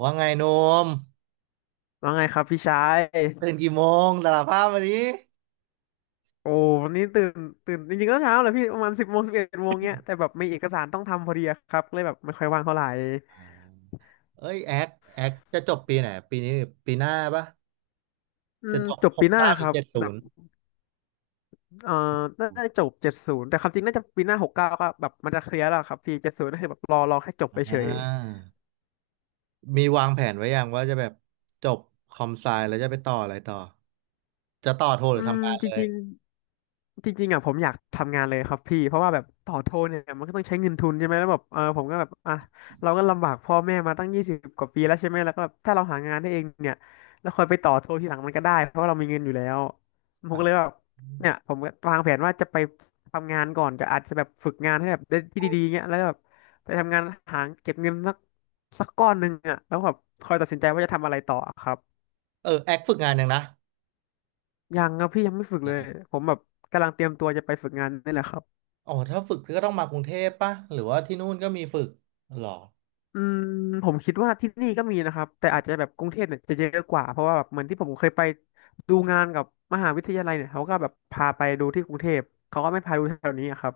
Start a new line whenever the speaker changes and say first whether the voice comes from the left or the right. right: ว่าไงโนม
left: ว่าไงครับพี่ชาย
right: ตื่นกี่โมงสารภาพมาดิ
left: โอ้วันนี้ตื่นจริงๆก็เช้าแหละพี่ประมาณ10 โมง11 โมงเนี้ยแต่แบบมีเอกสารต้องทำพอดีอะครับเลยแบบไม่ค่อยว่างเท่าไหร่
right: อ่าเอ้ยแอคจะจบปีไหนปีนี้ปีหน้าปะ
left: อื
right: จะ
left: ม
right: จบ
left: จบ
right: หก
left: ปีหน้า
right: เก้าห
left: ค
right: รือ
left: รับ
right: เจ็ดศู
left: แบบ
right: นย์
left: เอ่อน่าจะจบเจ็ดศูนย์แต่ความจริงน่าจะปีหน้า69ก็แบบมันจะเคลียร์แล้วครับพี่เจ็ดศูนย์ก็คือแบบรอแค่จบไปเฉ
right: อ่า
left: ย
right: มีวางแผนไว้ยังว่าจะแบบจบคอมไซแล้วจะไปต่ออะไรต่อจะต่อโทห
left: อื
right: รือ
left: ม
right: ทำงาน
left: จ
right: เลย
left: ริง จริงๆอ่ะผมอยากทำงานเลยครับพี่เพราะว่าแบบต่อโทเนี่ยมันก็ต้องใช้เงินทุนใช่ไหมแล้วแบบเออผมก็แบบอ่ะเราก็ลำบากพ่อแม่มาตั้ง20กว่าปีแล้วใช่ไหมแล้วก็แบบถ้าเราหางานได้เองเนี่ยแล้วค่อยไปต่อโททีหลังมันก็ได้เพราะว่าเรามีเงินอยู่แล้วผม
right: อ่ะ
left: ก็เลยแบบเนี่ยผมก็วางแผนว่าจะไปทำงานก่อนจะอาจจะแบบฝึกงานให้แบบได้ที่ดีๆเงี้ยแล้วก็แบบไปทำงานหาเก็บเงินสักก้อนหนึ่งอ่ะแล้วแบบค่อยตัดสินใจว่าจะทำอะไรต่อครับ
right: เออแอคฝึกงานยังนะ
left: ยังครับพี่ยังไม่ฝึกเลยผมแบบกำลังเตรียมตัวจะไปฝึกงานนี่แหละครับ
right: อ๋อถ้าฝึกก็ต้องมากรุงเทพปะหรือว่าที่นู่นก็มีฝึกหรอ
left: อืมผมคิดว่าที่นี่ก็มีนะครับแต่อาจจะแบบกรุงเทพเนี่ยจะเยอะกว่าเพราะว่าแบบเหมือนที่ผมเคยไปดูงานกับมหาวิทยาลัยเนี่ยเขาก็แบบพาไปดูที่กรุงเทพเขาก็ไม่พาดูแถวนี้อะครับ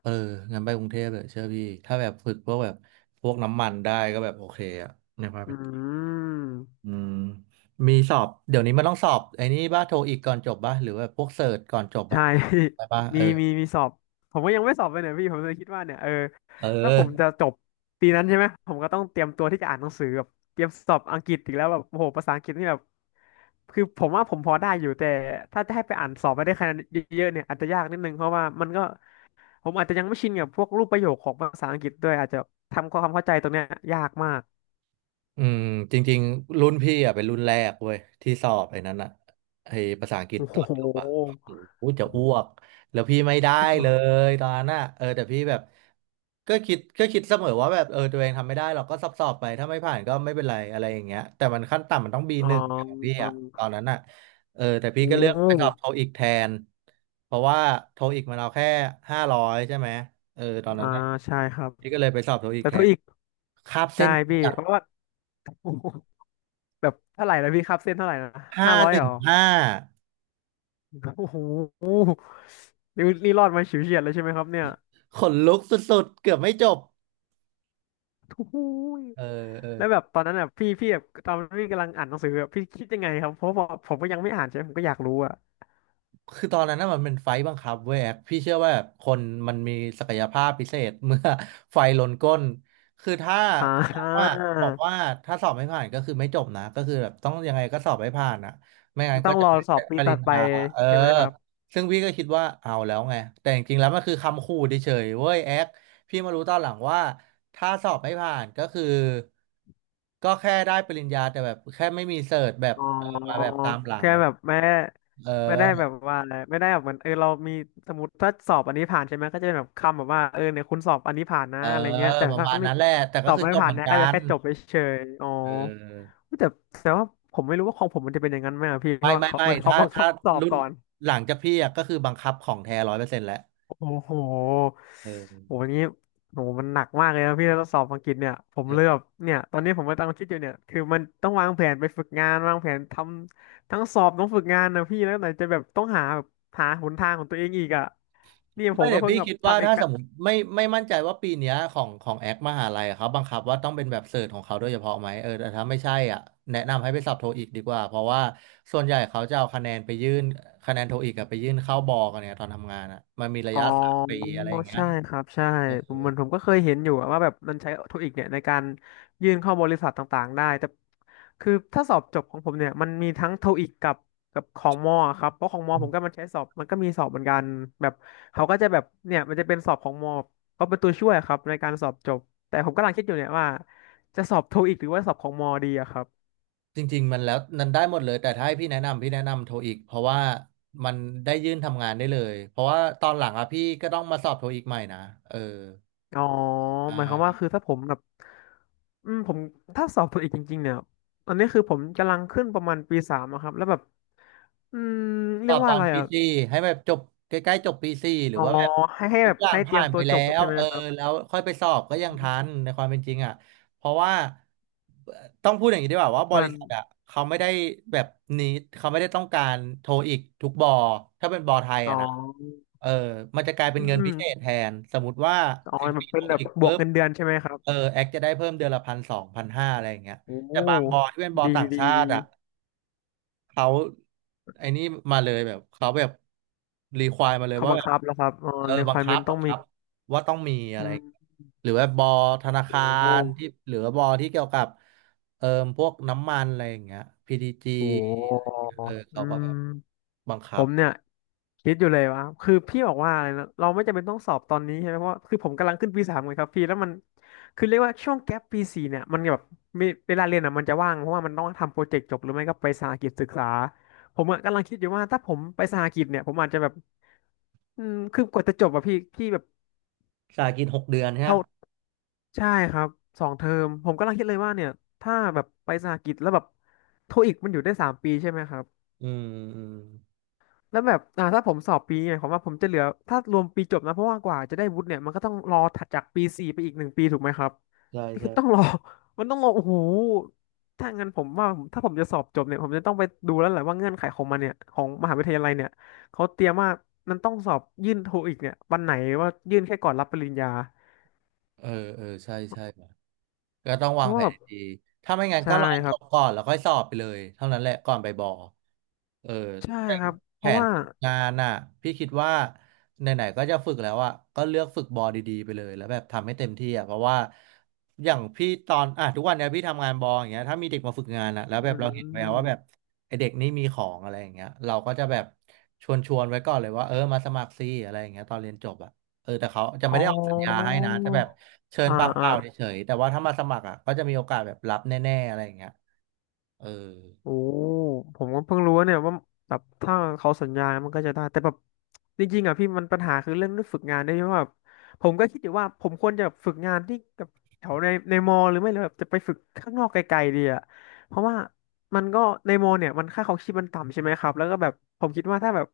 right: เอองั้นไปกรุงเทพเลยเชื่อพี่ถ้าแบบฝึกพวกแบบพวกน้ำมันได้ก็แบบโอเคอะเนี่ยพา
left: อื
right: ไป
left: ม
right: อืมมีสอบเดี๋ยวนี้มันต้องสอบไอ้นี่บ้าโทอีกก่อนจบบ้าหรือว่าพวกเสิร์ชก่อนจบอะ
left: ใช่
right: ไปบ้า เอ
left: มี
right: อ
left: มีมีสอบผมก็ยังไม่สอบเลยเนี่ยพี่ผมเลยคิดว่าเนี่ยเออ
right: เอ
left: ถ้าผ
right: อ
left: มจะจบปีนั้นใช่ไหมผมก็ต้องเตรียมตัวที่จะอ่านหนังสือแบบเตรียมสอบอังกฤษอีกแล้วแบบโอ้โหภาษาอังกฤษนี่แบบคือผมว่าผมพอได้อยู่แต่ถ้าจะให้ไปอ่านสอบไปได้คะแนนเยอะๆเนี่ยอาจจะยากนิดนึงเพราะว่ามันก็ ผมอาจจะยังไม่ชินกับพวกรูปประโยคของภาษาอังกฤษด้วยอาจจะทำความเข้าใจตรงเนี้ยยากมาก
right: อืมจริงๆรุ่นพี่อ่ะเป็นรุ่นแรกเว้ยที่สอบไอ้นั้นอ่ะไอ้ภาษาอังกฤษ
left: โอ้โ
right: ตอนจบอ่ะ
left: ห
right: โอ้โหจะอ้วกแล้วพี่ไม่ได้เลยตอนนั้นอ่ะเออแต่พี่แบบก็คิดเสมอว่าแบบเออตัวเองทำไม่ได้เราก็สอบไปถ้าไม่ผ่านก็ไม่เป็นไรอะไรอย่างเงี้ยแต่มันขั้นต่ำมันต้อง
left: อ๋
right: B1 ของพี่
left: อ
right: อ่ะตอนนั้นอ่ะเออแต่พี่
left: โอ้
right: ก็เลือกไปสอบโทอีกแทนเพราะว่าโทอีกมันเอาแค่500ใช่ไหมเออตอนนั้
left: อ่า
right: นน่ะ
left: ใช่ครับ
right: พี่ก็เลยไปสอบโทอีก
left: แต่
right: แท
left: เท่า
right: น
left: อีก
right: คาบเส้
left: ใช่
right: น
left: พี่เพราะว่าโอ้โหแบบเท่าไหร่นะพี่ครับเส้นเท่าไหร่นะ
right: ห้า
left: 500
right: ห
left: เห
right: นึ่
left: ร
right: ง
left: อ
right: ห้า
left: โอ้โหนี่รอดมาฉิวเฉียดเลยใช่ไหมครับเนี่ย
right: ขนลุกสุดๆเกือบไม่จบ
left: โอ้โห
right: เออเออ
left: แล้วแบบตอนนั้นอ่ะพี่แบบตอนพี่กำลังอ่านหนังสืออะพี่คิดยังไงครับเพราะว่าผมก็ยังไม่อ่านใช่ไหมผมก็อยากรู้อ่ะ
right: คือตอนนั้นน่ะมันเป็นไฟต์บังคับเว้ยแอ๊กพี่เชื่อว่าแบบคนมันมีศักยภาพพิเศษ เมื่อ ไฟลนก้นคือถ้า
left: อ่
right: บอกว่าบอกว่า
left: า
right: ถ้าสอบไม่ผ่านก็คือไม่จบนะก็คือแบบต้องยังไงก็สอบให้ผ่านอ่ะไม่งั้น
left: ต้
right: ก็
left: อง
right: จะ
left: รอ
right: ไม่
left: สอ
right: ได้
left: บปี
right: ปริ
left: ตัด
right: ญ
left: ไป
right: ญาเออ
left: ใช่ไหมครับ
right: ซึ่งพี่ก็คิดว่าเอาแล้วไงแต่จริงๆแล้วมันคือคำขู่เฉยๆเว้ยแอ๊กพี่มารู้ตอนหลังว่าถ้าสอบไม่ผ่านก็คือก็แค่ได้ปริญญาแต่แบบแค่ไม่มีเสิร์ตแบบ
left: อ๋
right: เออมา
left: อ
right: แบบตามหลัง
left: แค่
right: อะ
left: แบบไม่ได้
right: เ
left: ไม่ได้แบ
right: ออ
left: บว่าอะไรไม่ได้แบบเหมือนเออเรามีสมมติถ้าสอบอันนี้ผ่านใช่ไหมก็จะเป็นแบบคำแบบว่าเออเนี่ยคุณสอบอันนี้ผ่านนะ
right: เออ
left: อะไรเงี้ยแต่
right: ประ
left: ถ้า
right: มาณ
left: ไม่
right: นั้นแหละแต่
left: ส
right: ก็
left: อบ
right: คือ
left: ไม่
right: จบ
left: ผ่า
right: เห
left: น
right: มือน
left: นะ
right: กั
left: ก็จะ
right: น
left: แค่จบไปเฉยๆอ๋อ
right: เออ
left: แต่แต่ว่าผมไม่รู้ว่าของผมมันจะเป็นอย่างนั้นไหมอะพี่เพ
right: ไม่
left: ราะว่า
right: ไม่
left: เขา
right: ไม่
left: มันเขา
right: ถ้า
left: บังคับสอบ
right: รุ่น
left: ก่อน
right: หลังจากพี่อะก็คือบังคับของแท้100%แหละ
left: โอ้โห
right: เอ
left: โอ้
right: อ
left: โหนี้โอ้โหมันหนักมากเลยนะพี่แล้วสอบอังกฤษเนี่ยผม
right: เอ
left: เลยแบ
right: อ
left: บเนี่ยตอนนี้ผมก็ำลังคิดอยู่เนี่ยคือมันต้องวางแผนไปฝึกงานวางแผนทำทั้งสอบต้องฝึกงานนะพี่แล้วไหนจะแบบต้องหาแบบหาหนทางของตัวเองอีกอ่ะนี่ผ
right: ไม่
left: มก็
right: เดี๋ยว
left: เพิ่ง
right: พี่
left: แบบ
right: คิดว่า
left: ทำเอก
right: ถ้าสมมติไม่มั่นใจว่าปีเนี้ยของแอคมหาลัยอะเขาบังคับว่าต้องเป็นแบบเสิร์ชของเขาโดยเฉพาะไหมเออแต่ถ้าไม่ใช่อ่ะแนะนำให้ไปสอบโทอีกดีกว่าเพราะว่าส่วนใหญ่เขาจะเอาคะแนนไปยื่นคะแนนโทอีกอะไปยื่นเข้าบอกันเนี่ยตอนทำงานอ่ะมันมีระ
left: อ๋อ
right: ยะ3 ปีอะไรอย่างเงี้ย
left: ใช่ครับใช่
right: เอ
left: ผมเหมือนผมก็เคยเห็นอยู่อะว่าแบบมันใช้เทคนิคเนี่ยในการยื่นเข้าบริษัทต่างๆได้แต่คือถ้าสอบจบของผมเนี่ยมันมีทั้งโทอีกกับของมอครับเพราะของมอผมก็
right: อ
left: มันใช้สอบมันก็มีสอบเหมือนกันแบบเขาก็จะแบบเนี่ยมันจะเป็นสอบของมอก็เป็นตัวช่วยครับในการสอบจบแต่ผมกำลังคิดอยู่เนี่ยว่าจะสอบโทอีกหรือว่าสอบของมอดีอะครับ
right: จริงๆมันแล้วมันได้หมดเลยแต่ถ้าให้พี่แนะนำพี่แนะนำโทอีกเพราะว่ามันได้ยื่นทำงานได้เลยเพราะว่าตอนหลังอะพี่ก็ต้องมาสอบโทอีกใหม่นะเออ
left: อ๋อหมายความว่าคือถ้าผมแบบอืมผมถ้าสอบตัวอีกจริงๆเนี่ยตอนนี้คือผมกำลังขึ้นประมาณปีสามอะครับแล้วแบบอืมเรี
right: ก็
left: ยก
right: ต
left: ว่า
right: อ
left: อะ
right: น
left: ไร
right: ปี
left: อ่ะ
right: สี่ให้แบบจบใกล้ๆจบปีสี่หรือ
left: อ๋อ
right: ว่าแบบ
left: ให้ให้
right: ทุ
left: แบ
right: ก
left: บ
right: อย่าง
left: ให้เตรี
right: ผ่า
left: ยม
right: น
left: ตั
right: ไป
left: วจ
right: แล้
left: บ
right: ว
left: ใช่ไหม
right: เออ
left: ครับ
right: แล้วค่อยไปสอบก็
left: อื
right: ยังทัน
left: ม
right: ในความเป็นจริงอ่ะเพราะว่าเอ่อต้องพูดอย่างนี้ดีกว่าว่าบ
left: เหมือ
right: ริ
left: น
right: ษัทอ่ะเขาไม่ได้แบบนี้เขาไม่ได้ต้องการโทรอีกทุกบอถ้าเป็นบอไทย
left: อ๋
right: อ่ะนะ
left: อ
right: เออมันจะกลายเป็
left: อื
right: น
left: ม
right: เงินพิเศษแทนสมมติว่า
left: อ๋อ
right: แอค
left: แบบเป็
right: โทร
left: นแบบ
right: อีก
left: บว
right: ปุ๊
left: ก
right: บ
left: เงินเดือนใช่ไหมครับ
right: เออแอคจะได้เพิ่มเดือนละพันสองพันห้าอะไรอย่างเงี้ย
left: โอ
right: แต่บางบอ
left: ้
right: ที่เป็นบอ
left: ดี
right: ต่าง
left: ดี
right: ชา
left: ดี
right: ติอ่ะ เขาไอ้นี่มาเลยแบบเขาแบบรีควายมาเลย
left: เขา
right: ว่า
left: บัง
right: แบบ
left: คับแล้วครับอ๋อ
right: เออบังคับ
left: requirement ต้อ
right: บั
left: ง
right: ง
left: มี
right: คับว่าต้องมี
left: อื
right: อะไร
left: ม
right: หรือว่าบอธนา
left: โอ้
right: คา
left: โห
right: รที่หรือว่าบอที่เกี่ยวกับเอ่อพวกน้ำมันอะไรอย่างเงี้ย PTG
left: โอ้โห
right: เออ
left: อื
right: เขาก็
left: ม
right: แบบบัง
left: ผ
right: คับ
left: มเนี่ยคิดอยู่เลยว่าคือพี่บอกว่าอะไรนะเราไม่จำเป็นต้องสอบตอนนี้ใช่ไหมเพราะว่าคือผมกำลังขึ้นปีสามไงครับพี่แล้วมันคือเรียกว่าช่วงแก๊ปปีสี่เนี่ยมันแบบมีเวลาเรียนอ่ะมันจะว่างเพราะว่ามันต้องทำโปรเจกต์จบหรือไม่ก็ไปสหกิจศึกษาผมอะกำลังคิดอยู่ว่าถ้าผมไปสหกิจเนี่ยผมอาจจะแบบคือกว่าจะจบอะพี่แบบ
right: สากิน6 เดือนใช่ไหม
left: เท่าใช่ครับสองเทอมผมกำลังคิดเลยว่าเนี่ยถ้าแบบไปสหกิจแล้วแบบโทอีกมันอยู่ได้สามปีใช่ไหมครับ
right: อืมอืม
left: แล้วแบบถ้าผมสอบปีเนี่ยผมว่าผมจะเหลือถ้ารวมปีจบนะเพราะว่ากว่าจะได้วุฒิเนี่ยมันก็ต้องรอถัดจากปีสี่ไปอีกหนึ่งปีถูกไหมครับ
right: ใช่
left: คื
right: ใช่
left: อต้องรอ มันต้องรอโอ้โหถ้างั้นผมว่าผมถ้าผมจะสอบจบเนี่ยผมจะต้องไปดูแล้วแหละว่าเงื่อนไขของมันเนี่ยของมหาวิทยาลัยเนี่ยเขาเตรียมว่ามันต้องสอบยื่นโทอีกเนี่ยวันไหนว่ายื่นแค่ก่อนรับปริญญา
right: เออเออ ใช่ใช่ก็ต้อง
left: เพ
right: วาง
left: ราะ
right: แผ
left: ว่าแบ
right: น
left: บ
right: ดีถ้าไม่งั้น
left: ใช่
right: ก็รอ
left: ค
right: จ
left: รับ
right: บก่อนแล้วค่อยสอบไปเลยเท่านั้นแหละก่อนไปบอเออ
left: ใช่
right: แต่
left: ครับเพ
right: แผ
left: ราะ
right: น
left: ว่า
right: ฝึกงานน่ะพี่คิดว่าไหนๆก็จะฝึกแล้วอ่ะก็เลือกฝึกบอดีๆไปเลยแล้วแบบทำให้เต็มที่อ่ะเพราะว่าอย่างพี่ตอนอ่ะทุกวันเนี้ยพี่ทำงานบออย่างเงี้ยถ้ามีเด็กมาฝึกงานอ่ะแล้ว
left: อื
right: แบบเราเห็นแววว่า
left: ม
right: แบบไอเด็กนี่มีของอะไรอย่างเงี้ยเราก็จะแบบชวนไว้ก่อนเลยว่าเออมาสมัครซิอะไรอย่างเงี้ยตอนเรียนจบอ่ะ เออแต่เขาจะ
left: อ๋
right: ไม่
left: อ
right: ได้ออกสัญญาให้นะแต่แบบเชิญ
left: อ่า
right: ปากเป
left: อ่า
right: ล่าเฉยๆแต่ว่าถ้ามาสมัครอ่ะก็จะมีโอกาสแบบรับแน่ๆอะไรอย่างเงี้ยเออ
left: โอ้ผมก็เพิ่งรู้ว่าเนี่ยว่าแบบถ้าเขาสัญญามันก็จะได้แต่แบบจริงๆอ่ะพี่มันปัญหาคือเรื่องฝึกงานด้วยเพราะแบบผมก็คิดอยู่ว่าผมควรจะฝึกงานที่กับแถวในมอหรือไม่เลยแบบจะไปฝึกข้างนอกไกลๆดีอ่ะเพราะว่ามันก็ในมอเนี่ยมันค่าครองชีพมันต่ำใช่ไหมครับแล้วก็แบบผมคิดว่าถ้าแบบ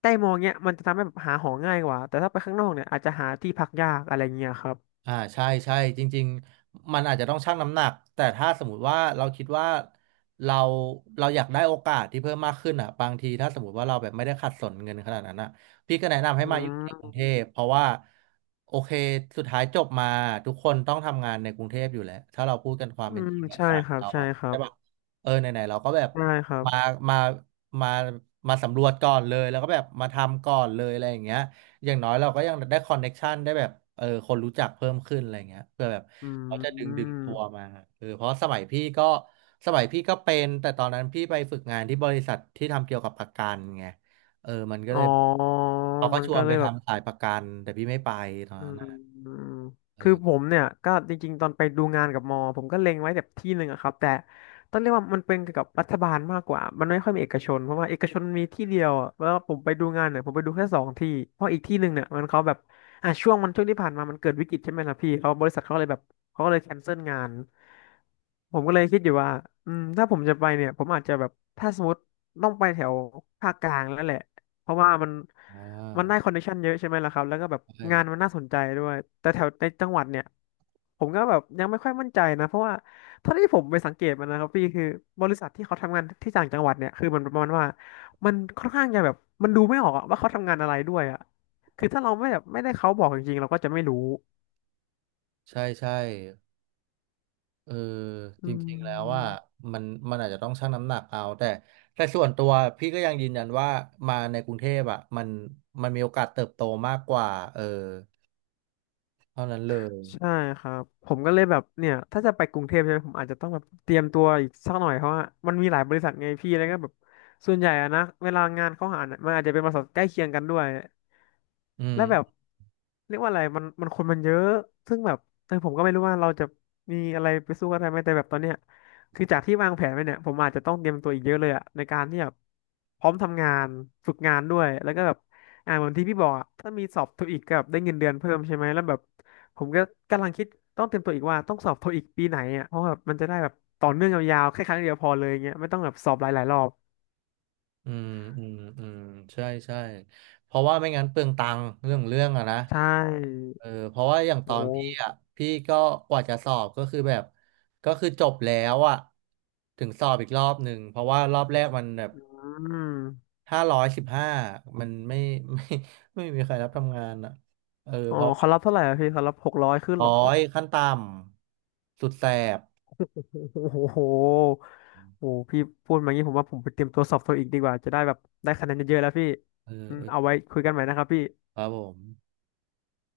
left: ใกล้มอเนี้ยมันจะทำให้แบบหาหอง่ายกว่าแต่ถ้าไปข้างนอกเนี่ยอาจจะหาที่พักยากอะไรเงี้ยครับ
right: อ่าใช่ใช่จริงๆมันอาจจะต้องชั่งน้ำหนักแต่ถ้าสมมติว่าเราคิดว่าเราเราอยากได้โอกาสที่เพิ่มมากขึ้นอ่ะบางทีถ้าสมมติว่าเราแบบไม่ได้ขัดสนเงินขนาดนั้นอ่ะพี่ก็แนะนำ
left: อื
right: ให้มาอยู่ในกรุงเท
left: ม
right: พเพราะว่าโอเคสุดท้ายจบมาทุกคนต้องทำงานในกรุงเทพอยู่แล้วถ้าเราพูดกันความ
left: อื
right: เป็น
left: ม
right: จริงอ่ะ
left: ใช่
right: สาย
left: ครับ
right: เรา
left: ใช่
right: อ่ะ
left: ครั
right: ใช่
left: บ
right: ปะเออไหนๆเราก็แบบ
left: ใช่ครับ
right: มามามามาสำรวจก่อนเลยแล้วก็แบบมาทำก่อนเลยอะไรอย่างเงี้ย อย่างน้อยเราก็ยังได้คอนเน็กชันได้แบบเออคนรู้จักเพิ่มขึ้นอะไรเงี้ยเพื่อแบบ
left: อ
right: เขาจะ
left: ื
right: ดึงตัว
left: ม
right: มาเออเพราะสมัยพี่ก็เป็นแต่ตอนนั้นพี่ไปฝึกงานที่บริษัทที่ทำเกี่ยวกับประกันไงเออมันก็
left: อ๋
right: เล
left: อ
right: ยเขาก็
left: มัน
right: ชว
left: ก็
right: น
left: เล
right: ไป
left: ยแบบ
right: ทำสายประกันแต่พี่ไม่ไปตอน
left: อื
right: นั้น
left: ม
right: น่ะ
left: อืม
right: เอ
left: คือ
right: อ
left: ผมเนี่ยก็จริงๆตอนไปดูงานกับมอผมก็เล็งไว้แบบที่หนึ่งอะครับแต่ต้องเรียกว่ามันเป็นเกี่ยวกับรัฐบาลมากกว่ามันไม่ค่อยมีเอกชนเพราะว่าเอกชนมีที่เดียวอะแล้วผมไปดูงานเนี่ยผมไปดูแค่สองที่เพราะอีกที่หนึ่งเนี่ยมันเขาแบบอ่ะช่วงที่ผ่านมามันเกิดวิกฤตใช่ไหมล่ะพี่เขาบริษัทเขาเลยแบบเขาก็เลยแคนเซิลงานผมก็เลยคิดอยู่ว่าถ้าผมจะไปเนี่ยผมอาจจะแบบถ้าสมมติต้องไปแถวภาคกลางแล้วแหละเพราะว่ามัน
right: อ่
left: มันได้
right: า
left: คอนเนคชั่นเยอะใช่ไหมล่ะครับ แล้วก็แบบ
right: ใช่
left: งานมันน่าสนใจด้วย แต่แถวในจังหวัดเนี่ยผมก็แบบยังไม่ค่อยมั่นใจนะเพราะว่าเท่าที่ผมไปสังเกตมานะครับพี่คือบริษัทที่เขาทำงานที่ต่างจังหวัดเนี่ยคือมันประมาณว่ามันค่อนข้างจะแบบมันดูไม่ออกอะว่าเขาทำงานอะไรด้วยอะคือถ้าเราไม่แบบไม่ได้เขาบอกจริงๆเราก็จะไม่รู้
right: ใช่ใช่ เออจ
left: อื
right: ริงๆแล้วว่า
left: ม
right: มันอาจจะต้องชั่งน้ำหนักเอาแต่แต่ส่วนตัวพี่ก็ยังยืนยันว่ามาในกรุงเทพอ่ะมันมันมีโอกาสเติบโตมากกว่าเออเท่านั้นเลย
left: ใช่ครับผมก็เลยแบบเนี่ยถ้าจะไปกรุงเทพใช่ไหมผมอาจจะต้องแบบเตรียมตัวอีกสักหน่อยเพราะว่ามันมีหลายบริษัทไงพี่แล้วก็แบบส่วนใหญ่อะนะเวลางานเขาหาเนี่ยมันอาจจะเป็นบริษัทใกล้เคียงกันด้วย
right: อื
left: และแบบ
right: ม
left: เรียกว่าอะไรมันคนมันเยอะซึ่งแบบแตอผมก็ไม่รู้ว่าเราจะมีอะไรไปสู้กันได้ไหมแต่แบบตอนเนี้ยคือจากที่วางแผนไว้เนี่ยผมอาจจะต้องเตรียมตัวอีกเยอะเลยอะในการที่แบบพร้อมทำงานฝึกงานด้วยแล้วก็แบบเหมือนที่พี่บอกอะถ้ามีสอบโทอีกกับได้เงินเดือนเพิ่มใช่ไหมแล้วแบบผมก็กำลังคิดต้องเตรียมตัวอีกว่าต้องสอบโทอีกปีไหนอะเพราะแบบมันจะได้แบบต่อเนื่องยาวๆแค่ครั้งเดียวพอเลยเงี้ยไม่ต้องแบบสอบหลายๆรอบ
right: อืมอืมอืมใช่ใช่เพราะว่าไม่งั้นเปลืองตังค์เรื่องอะนะ
left: ใช่
right: เออเพราะว่าอย่างตอ
left: โอ้
right: นพี่อ่ะพี่ก็กว่าจะสอบก็คือแบบก็คือจบแล้วอ่ะถึงสอบอีกรอบหนึ่งเพราะว่ารอบแรกมันแบบ
left: อืม
right: ถ้า115มันไม่ ไม่ไม่มีใครรับทำงานอ่ะเออ
left: อ๋อ
right: เพราะ
left: เขารับเท่าไหร่อะพี่เขารับหกร้อยขึ้นเห
right: ร้
left: ร
right: อ
left: อครับ
right: ยขั้นต่ำสุดแสบ
left: โอ้โหโอ้หโอ้โหพี่พูดมางี้ผมว่าผมไปเตรียมตัวสอบโทอีกดีกว่าจะได้แบบได้คะแนนเยอะๆแล้วพี่
right: เออ
left: อืม
right: เอ
left: เอา
right: อ
left: ไว้คุยกันใหม่นะครับพี่
right: ครับผม